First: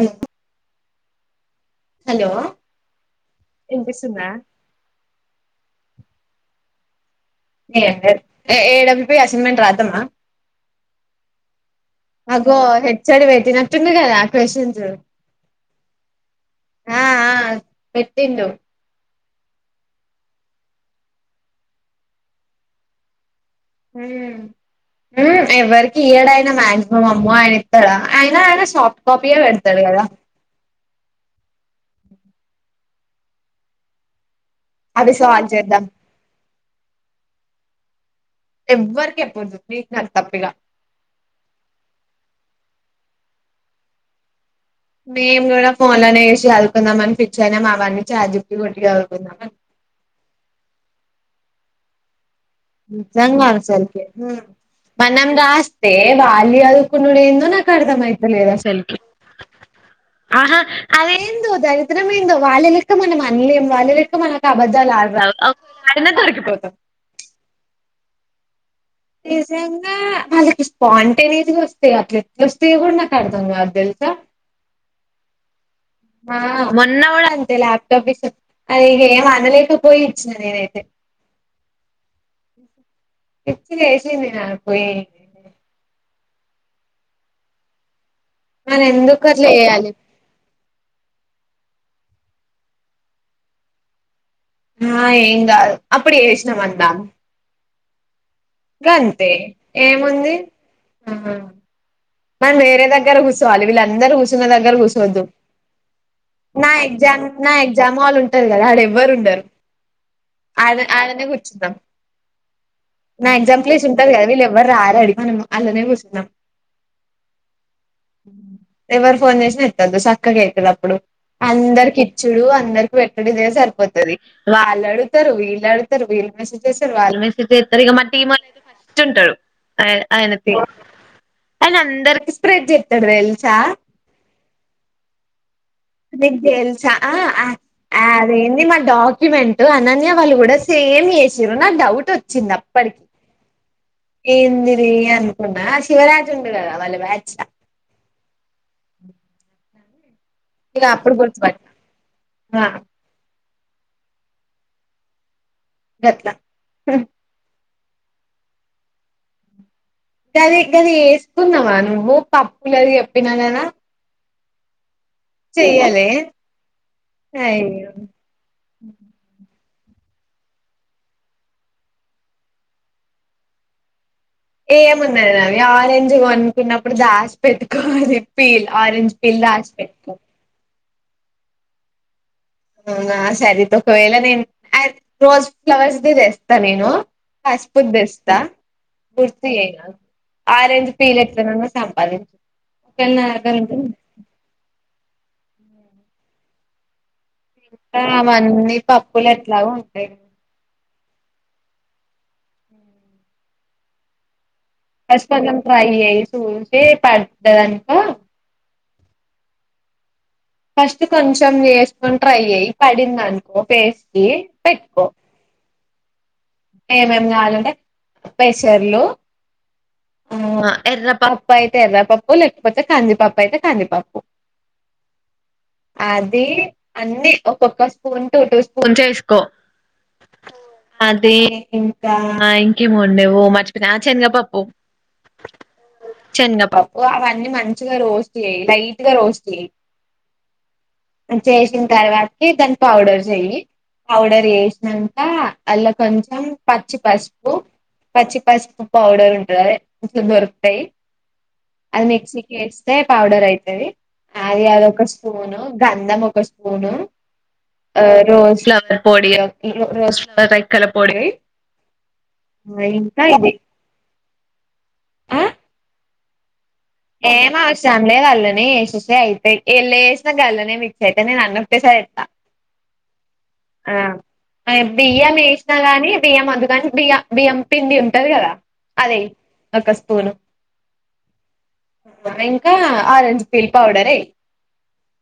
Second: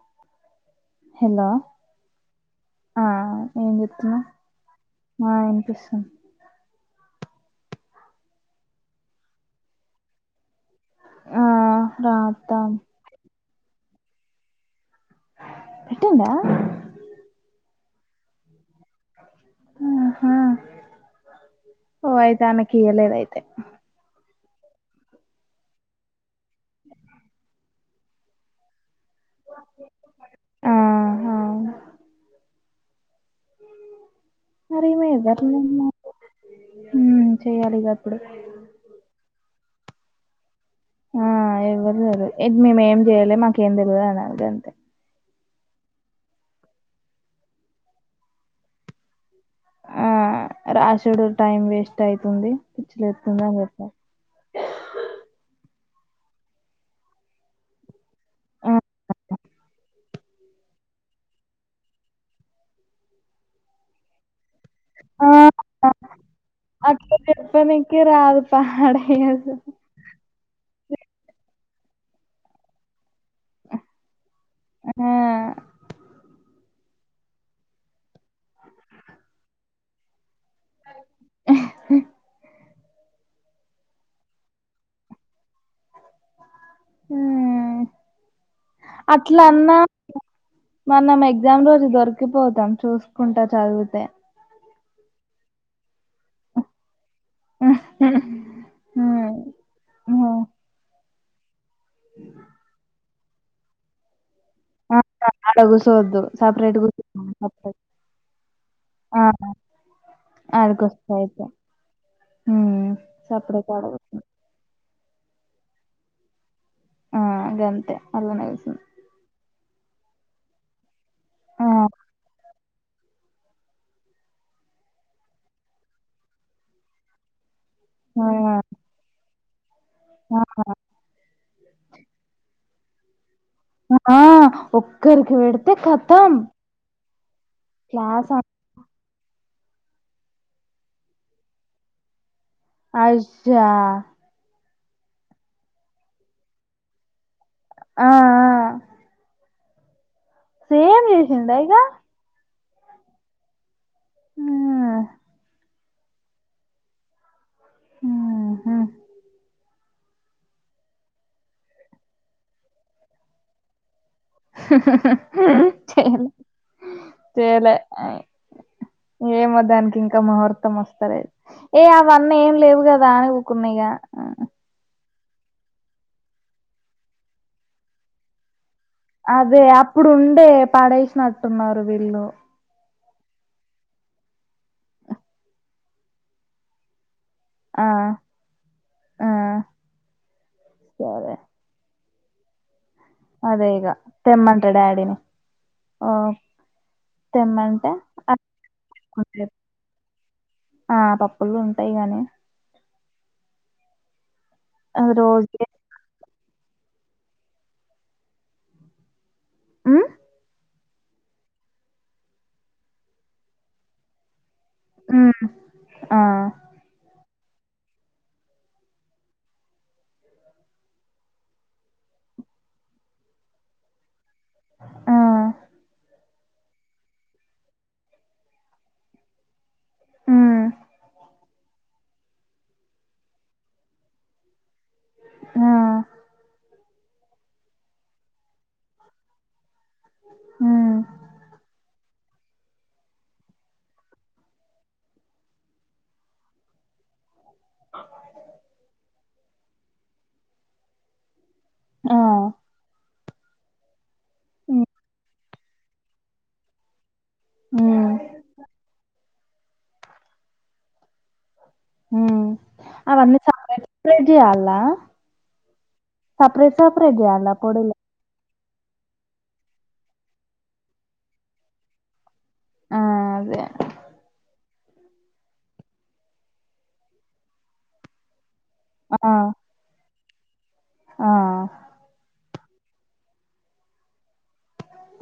ఉ hello ఆ ఏం వినిపిస్తుందా చెత్తున్నావు ఆ వినిపిస్తుంది అ ఏడబ్ల్యూ అసైన్మెంట్ రాద్దామ ఆ అగో రాద్దాం హెచ్చడి పెట్టినట్టుంది కదా క్వషన్స్ పెట్టిందా ఆ పెట్టిండు ఉహు ఓ అయితే అయనకియలేదు అయితే ఊ ఉ ఎవరికి ఈడయినా మాక్సిమం అమ్మ ఆయన ఇత్తాడ ఆయన ఆయన సాఫ్ కొప్పిగా పెడుతడు కదా ఆ అవును మరేమో అది సాల్వ్ చేద్దాం ఎవరిమా హు చెయ్యాలిగా అప్పుడు ఎవ్వరికి చెప్పొద్దు నీకు నాకు తప్పిక ఆ ఎవ్వరు లేరు ఏ మేము ఏం చేయ్యాలే మాకేం తెలవదు అన్నది అంతే మేము కూడా ఫోన్లోనే చేసి చదువుకుందామని ఫిక్స్ అయినా మా అవన్ని చాట్ జీపీటి కొట్టి చదువుకుందాం ఆ రాశిడు టైమ్ వేస్ట్ అయి నిజంగా అస్సలకి మనం రాస్ ఏ వాళ్ళే చదుకునుడు ఏందో నాకు అర్థమయితలేదు ఆ అసలకి ఆహా అదేందో దరిద్రం ఏందో వాళ్ళె లక్క మనం అన్ని వాళ్ళు లక్క మన అబద్దాలు ఆడరాదు ఆ, వెంటనే దొరికిపోతాం పనికిరాదు నిజంగా మళ్ళ కిష్ పాంటనియస్ గా వస్తయి అట్లెట్ల వస్తాయో కూడా నాకు అర్థం కాదు తెలుసా ఆ ఆ మొన్న కూడా అంతే ల్యాప్టాప్ ఇస్తా అది ఏం అనలేకపోయి ఇస్ నేనయితే గట్టిగా ఏసింది గా పోయి ఊ మనం ఎందుకు అట్లా అట్లన్నా చేయాలి మన ఎగ్జామ్ రోజు దొరికిపోతాం చూసుకుంటా చదివితే ఆ ఏం గాదు అప్పుడు ఏసినాం అంటా ఉ గంతే ఏముంది ఆహా మనం వేరే దగ్గర కూచోవాలి వీళ్ళందరూ కుసున దగ్గర కూసోవద్దు ఆడ కూసోద్దు నా సపరేట్ కూర్చు ఎగ్జామ్ నా సపరేట్ ఎగ్జామ్ వాళ్ళు ఉంటారు కదా ఆడేవ్వరు ఆ ఉండరు ఆడ ఆడికొస్తా ఆడనే అయితే కూర్చుందాం ఉమ్ నా సపరేట్ ఎగ్జాంపుల్ ఆడ వేసి ఉంటది కూర్చుందాం కదా వీళ్ళు ఎవ్వరు రారు అడిగినము అల్లానే కూర్చున్నాం ఆ గంతే అల్లనే కూసుం ఎవర్ ఫోన్ చేసినా సక్కగా అయితదప్పుడు ఆ అందరికిిచ్చుడు అందరు ఎక్కడిద సరిపోతది వాళ్ళు అడుగుతారు వీళ్ళు అడుగుతారు వీళ్ళు మెసేజ్ చేస్తారు వాళ్ళ మెసేజ్ అదిగో మా ఆ టీమ్ అయితే ఫస్ట్ ఉంటరు అ అయిన ఆ టీం అయని అందరికి స్ప్రేడ్ చె ఆ ఒక్కరికి వెడ్ నీక్ తెల్సా ఆ క్లాస్ అం అదేంది మా డాగ్ క్యుమెంట్ అనన్య వాళ్ళు కూడా సేమ్ చేసిర్రూ నాకు డౌట్ వచ్చింది ఆ ఆ [unintelligible] యా మీ అనుకున్న శివరాజు ఉంటాడు కదా వల్ల బ్యాచ్ ఆ ఆ ఇగ సేమ్ అప్పుడు చేసిందా గుర్తుపట్టిన ఇగ ఆ హ్మ్ గట్ల హమ్ హ్మ్ కానీ గనీ ఎసుకున్నావా నువ్వు పప్పుల [unintelligible] చెప్పినా కదా హా హా హా చెయ్యలే చేయాలే చేలే అయ్యో ఏమో దాన్ కి ఇంకా ముహూర్తం వస్తా లేదు ఏ అవన్నీ ఏం లేవు కదా అని ఊకున్నా ఇగ ఏమున్నాది అవి ఆరెంజ్ కొనుక్కున్నప్పుడు దాస్ పెట్టుకోవాలి పీల్ ఆరెంజ్ పీల్ అదే దాసి అప్పుడు పెట్టుకో ఉండే పడేసినట్టున్నారు వీళ్ళు అవునా సరితే ఒకవేళ నేను ఆ రోజ్ ఫ్లవర్స్ది చేస్తా నేను ఆ పసుపుది తేస్తా ఆ గుర్తు చేయి నాకు ఆరెంజ్ పీలు సరే ఎట్లనో సంపాదించ అదే ఇగ తేమంటా డాడీ నీ ఓ తెమ్మంటే ఇకా అవన్నీ పప్పులు అడుక్కుంటారు. ఎట్లా ఉంటాయి ఆ పప్పులుు ఉంటాయి గానీ ఫస్ట్ రోజు కొంచం ట్రై చేసి చూసి పడది అనుకో ఉమ్ ఫస్ట్ కొంచెం వేసుకొని ట్రై చేయి పడిందినుకో ఫేస్ కి పెట్టుకో ఉమ్ ఆ ఏమేం కావాలంటే పెసర్లు ఉమ్ ఆ ఎర్రపాప్పు అయితే ఎర్రపప్పు లేకపోతే కందిపప్పు అయితే కాందిపప్పు ఆ అది అన్ని ఒక్క ఒక స్పూన్ టూ టూ స్పూన్స్ ఏసుకో ఉమ్ ఇంకా ఇంకేమో ఉండేవో మర్చిపోయి ఆ చనగాపప్పు ఆ చిన్నపప్పు అవన్నీ మంచిగా రోస్ట్ చేయి లైట్గా రోస్ట్ చేయి ఉమ్ చేసిన తర్వాత ఈ దాన్ని పౌడర్ చెయి పౌడర్ చేసినంకా అల్లం కొంచం పచ్చి పసుపు పచ్చి పసుపు పౌడర్ ఉంటంది ఇట్లు దొరుతాయి అది ఆ మిక్సీకి ఏస్తే పౌడర్ అయితది ఆ [unintelligible] ఆది ఒక స్పూను గంధం ఒక స్పూను ఆ ఉమ్ రోస్ ఫ్లవర్ పొడి రోజ ఫ్లవర్ రైకాల పొడి ఉమ్ అవన్నీ సపరేట్ సపరేట్ చేయాలానా సపరేట్ సపరేట్ చేయాలా ఏం పొడులు ఆవశాం లే కల్ ట్లనే ఎసేస్తే అయిపాయి [unintelligible] ఆ అదే ఆ అ బియ్యం వేసినా గానీ బియ్యం అదు కాని బియ్య బియ్యం పిండి ఉంటది కదా అదే ఆ ఒక స్పూను ఆ ఇంకా ఆరెంజ్ పీల్ పౌడర ఎయి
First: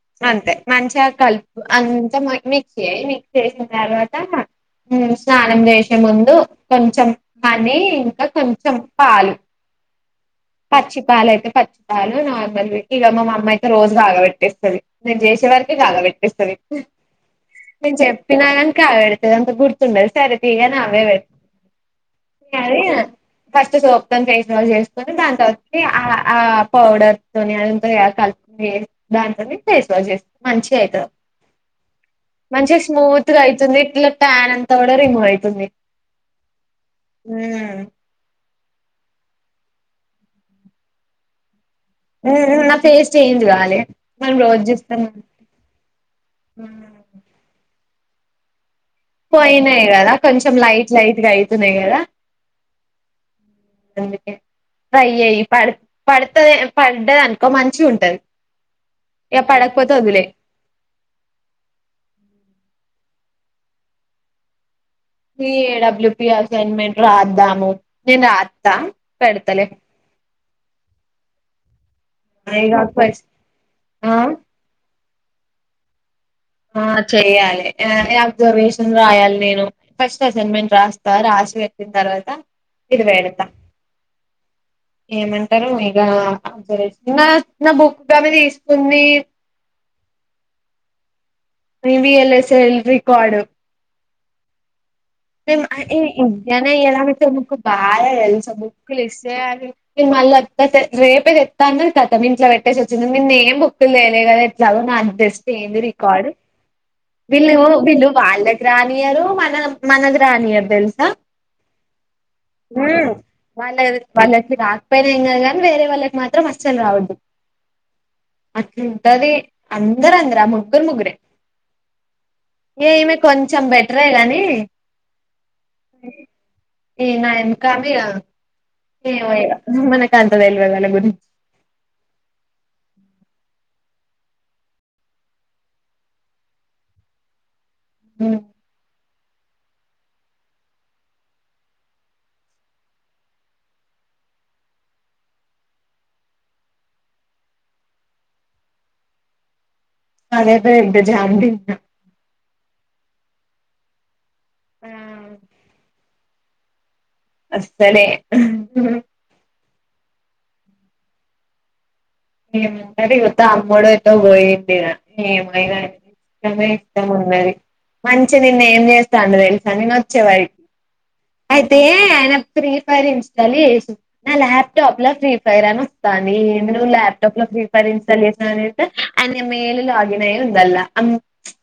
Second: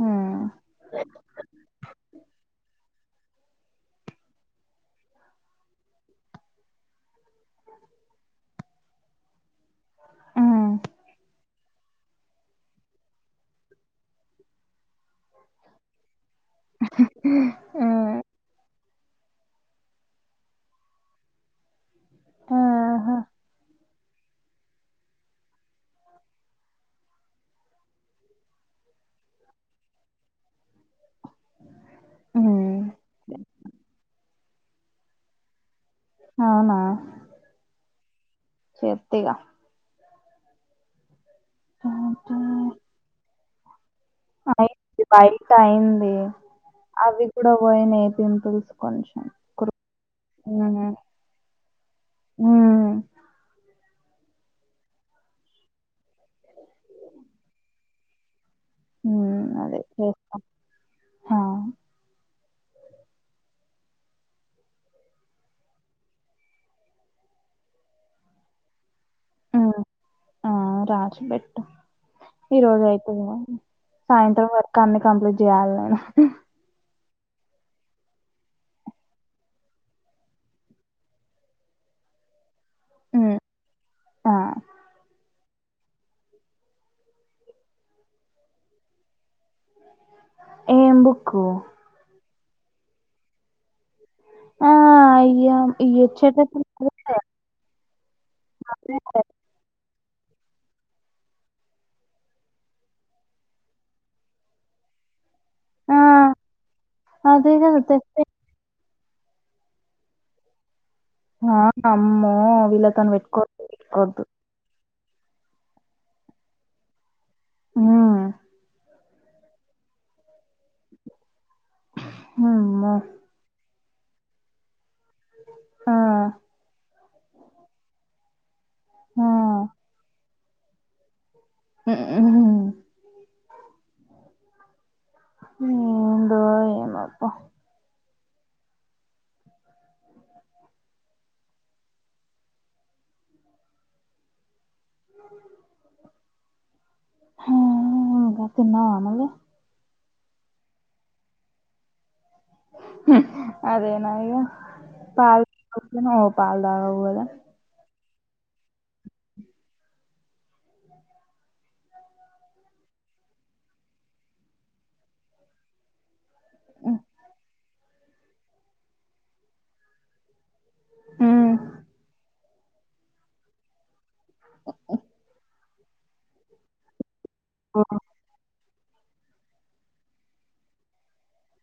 ఉమ్, అంతే మంచిగా కలుపు అంతా మీ క్స్ చేయి మిక్సి చేసిన తర్వాత ఉమ్ స్నానం చేసే ముందు కొంచెం హానీ ఇంకా కొంచెం పాలు ఉమ్, పచ్చి పాలయితే పచ్చలు నార్మల్ ఇక మా అమ్మ అయితే రోజు కాగబెట్టేస్తుంది నేను చేసే వరకి కాగబట్టి స్థాధి నేను ఉమ్, చెప్పినా గానీ కగబెడుతది అంత గుర్తుండాలి సర తీగా నా అవే పెడ అది ఆహా ఫస్ట్ సోప్తం చేసిన వాళ చేసుకొని దాని తచ్చటి ఆ ఆ పౌడర్ తోని అ కలిపి దాంతో ఫేస్ వాష్ చేస్తా మంచిగ అవుత ఉమ్. మంచి స్మూత్గా అవుతుంది ఇట్లా టాన్ అంత తా కూడా రిమూవ్ అవుతుంది అవునా చేతిగా నా ఫేస్ చేంజ్ కాలే మనం రోజు చూస్తాం అయి బయట అయింది ఉమ్ అవి కూడా పోయినాయి పిన్పుల్స్ పోయినాయి కదా కొంచెం లైట్ లైట్గా అయితున్నాయి కదా ఉమ్ ట్రై చేయి ప పడుతది పడ్దది అనుకో మంచిగ ఉంటది ఉమ్, అదే పడకుపోతే వదిలేయి చేస్తాం ఆ ఏడబ్ల్యూ ప అసైన్మెంట్ రాద్దాము నేను రాద్దా పేడతలే ఉమ్ ఆ రాసి పెట్టు ఈ ఇగ రోజు అవుతుంది ఫస్ట్ మీ ఆ సాయంత్రం వరకు అమె కంప్లీట్ చేయాల నేను ఆ చెయ్యాలి అబ్జర్వేషన్ రాయాలి నేను ఫస్ట్ అసైన్మెంట్ రాస్తా రా సి పెట్టిన తర్వాత ఇది ఉమ్, పెడతా ఆ ఏమంటారు రే నా నా బుక్గామె తీసుకుంది ఏ ఎందుకు విఎల్ఎస్ఎల్ రికార్డు ఆ అయ్యా ఇయ్యొచ్చేటప్పుడు బాధ తెలుసా బుక్ లు ఇస్తే ను మళ్ళ అత్త రేపే చెస్తా అన్నారు కదా మీ ఇట్ పెట్టేసి వచ్చింది మీరు ఏ బుక్లు తేలే కదా ఎట్లా అవునా అ బెస్ట్ ఏంది ఆ రికార్డు అదే వీళ్ళు కదా వీళ్ళు తెస్తే వాళ్ళకి రానియరు మన మనకి రానియారు తెలుసా ఆ అమ్మో వీళ్లతో పెట్టుకొనే పెట్టుకోవదు పైన ఏం కాగానీ వేరే వాళ్ళకి మాత్రం అస్సలు రావద్దు ఉమ్ అట్లా ది అందరు అందరే ముగ్గురు ముగ్గురే అమ్మో ఏమి కొంచెం పెట్ సరే కానీ ఆ ఇంకా ఆ ఏమో ఇక మనకు అంత తెలవదు వల్ల గురి హ్మ్మ్ ద ఏమప్ప హమ్ అ అంతేనా మళ్ళీ అదే ప ఎంట జాన్న్నా అదేనా ఆ పాల్ ఓ పాల్ దా అస్సలే ఏమ యుత అమ్మడుతో పోయిందిమై ఇష్టమే ఇష్టం ఉన్నది మంచిగా నిేన్న ఏం చేస్తాను తెలుసా నేను వచ్చేవారికి ఉమ్ అయితే ఆయన ఫ్రీ ఫైర్ ఇంచాలి చేసి నా ల్యాప్టాప్ లో ఫ్రీ ఫైర్ అని వస్తాను నువ్వు ల్యాప్టాప్ లో ఫ్రీ ఫైర్ ఉమ్, ఇన్స్టాల్ చేసాని అ మేలు లో లాగిన్ అయ్యను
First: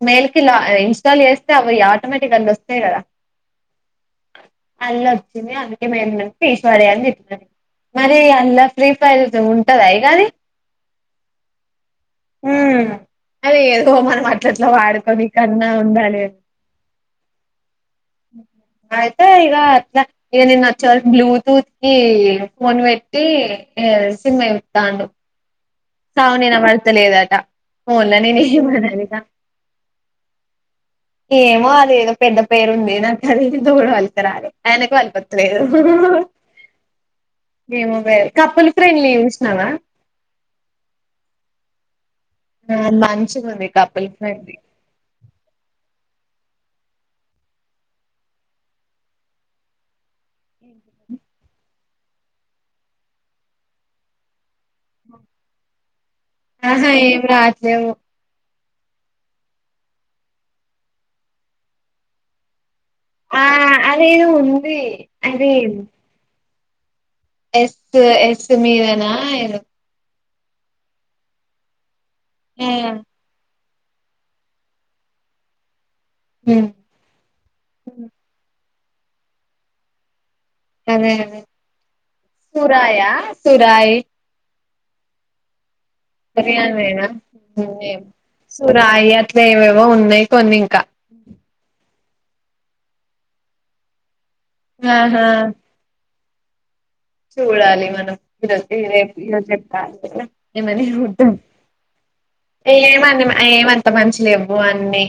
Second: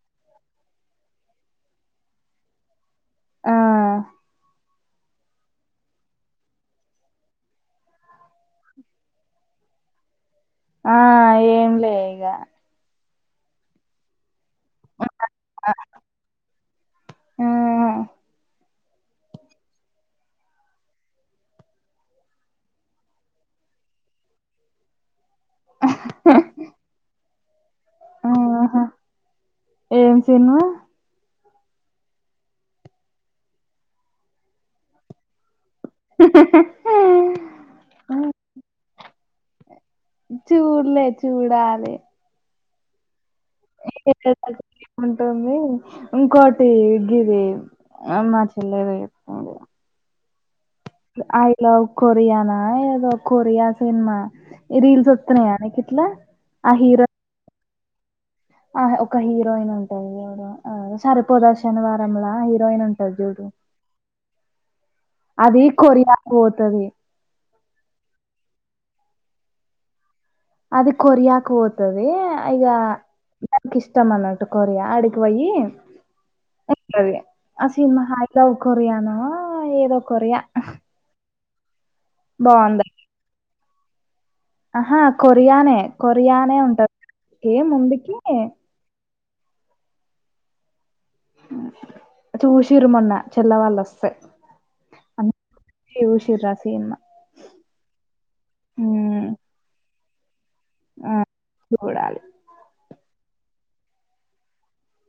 మేల్ కి ఇన్స్టాల్ చేస్తే అవిట బస్తా కదా ఆ అల్ళ వచ్చింది అందుకే మేము ఈశ్వర్య అన్ని చెప్పినా నేను మరి అలా ఫ్రీ ఫైర్ ఉంటద ఇక అది ఆ ఏంలే ఇగ అదే ఇగ సో మనం మర్ ఇట్ల వాడకోనీకన్నా ఆ ఉండాలే? ఆ. అయితే ఇక అట్లా ఇక నేను అచ్చే వరకు బ్లూటూత్కి ఫోన్ పెట్టి ఏ సిన్మా చూత్తాండు. సౌండ్ వినబడ్త లేదట. పోన్లే అని నే ఆహా మననిక ఏం సినిమా ఏమో అదేదో పెద్ద పేరు ఉంది. నాకు అది ఏందో కూడా వలిత్తరాదు ఆయనకు వలిపత్తలేదు. ఏమో కపుల్ ఫ్రెండ్లీ చూసినావా? చూడ్లే చూడాలి. ఆ మం ఉంటుంది ఇంకోట్ గిది అమ్మా చెల్లి ది చేత్తుర్రు ఇగ. ఉమ్ ఐ లవ్ కొరియానా ఏదో కొరియా సినిమా ఈ రీల్స్ వత్తున్నాయా నీకిట్లా? ఆహా ఏం రావట్లేవు. ఆ ఒక హీరోయిన్ ఉంటాదిచూడు, సరిపోద శనివారంలా హీరోయిన్ ఉంట అది ఆ చూడు అదేదో ఉంది అది కొరియాకి పోతది. ఎస్త్ ఎస్ మీరనా ఏదో అది కొరియాకి పోతది ఇగ ఆ కిష్టం అన్నట్టు కొరియా ఆడికి పొయ్యి ఉమ్ ఆ సినిమా హై లవ్ కొరియానో ఏదో కొరియా అదే అదే బావుంది. సురయా సురాయ్ ఆహా కొరియానేే కొరియానేనా ఉమ్ ఏమో సురాయ ఏవేవో ఉన్నాయ్ కొన్ని ఇంకా చూసిర్రు మొన్న చెల్ల వాళ్ళొస్తే ఆహా చిర్రా సీన్మా చూడాలి మనం ఈరో రేపు హ్మ్. ఈరోజేపు కాలీనేగా ఏ మనిషి మొత్తం చూడాలి. ఏమా ఏమంత మంచి లేవు అన్ని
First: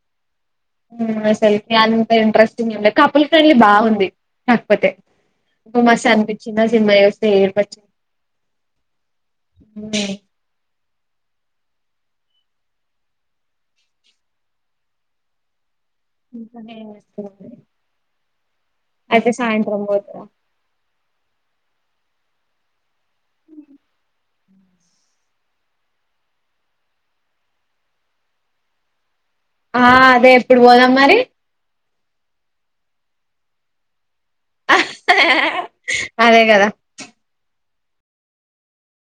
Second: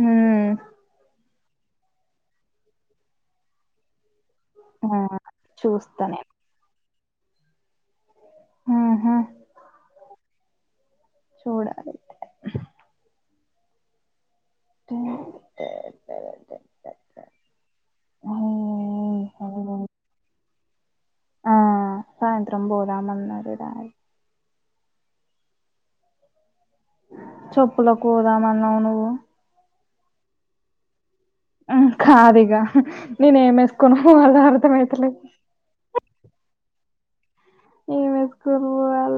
హ్మ్. మ్ అసలు అంత ఇంట్రెస్టింగ్ ఏమ్లేద్ కపుల్ ఫ్రెండ్లీ బాగుంది కాక్పోతే ఆ! చూస్తా మస్తు నేను. అన్పిచ్చింది ఆ సినిమా చూస్తే ఏడుపచ్చింది. ఆహా! చూడాలైతే [unintelligible] ఇంకనే వస్తాది అయితే సాయంత్రం పోతరా? ఆ సాయంత్రం పోదామన్నారు డాయ్ చెప్పులకు పోదామన్నావు నువ్వు ఆ అదే ఎప్పుడు పోదాం మరి కాదుఇగ నేనే ఏమేసుకుని పోవాలి అర్థమైతలే అదే కదా ఏ మేస్కొ పోవల్ల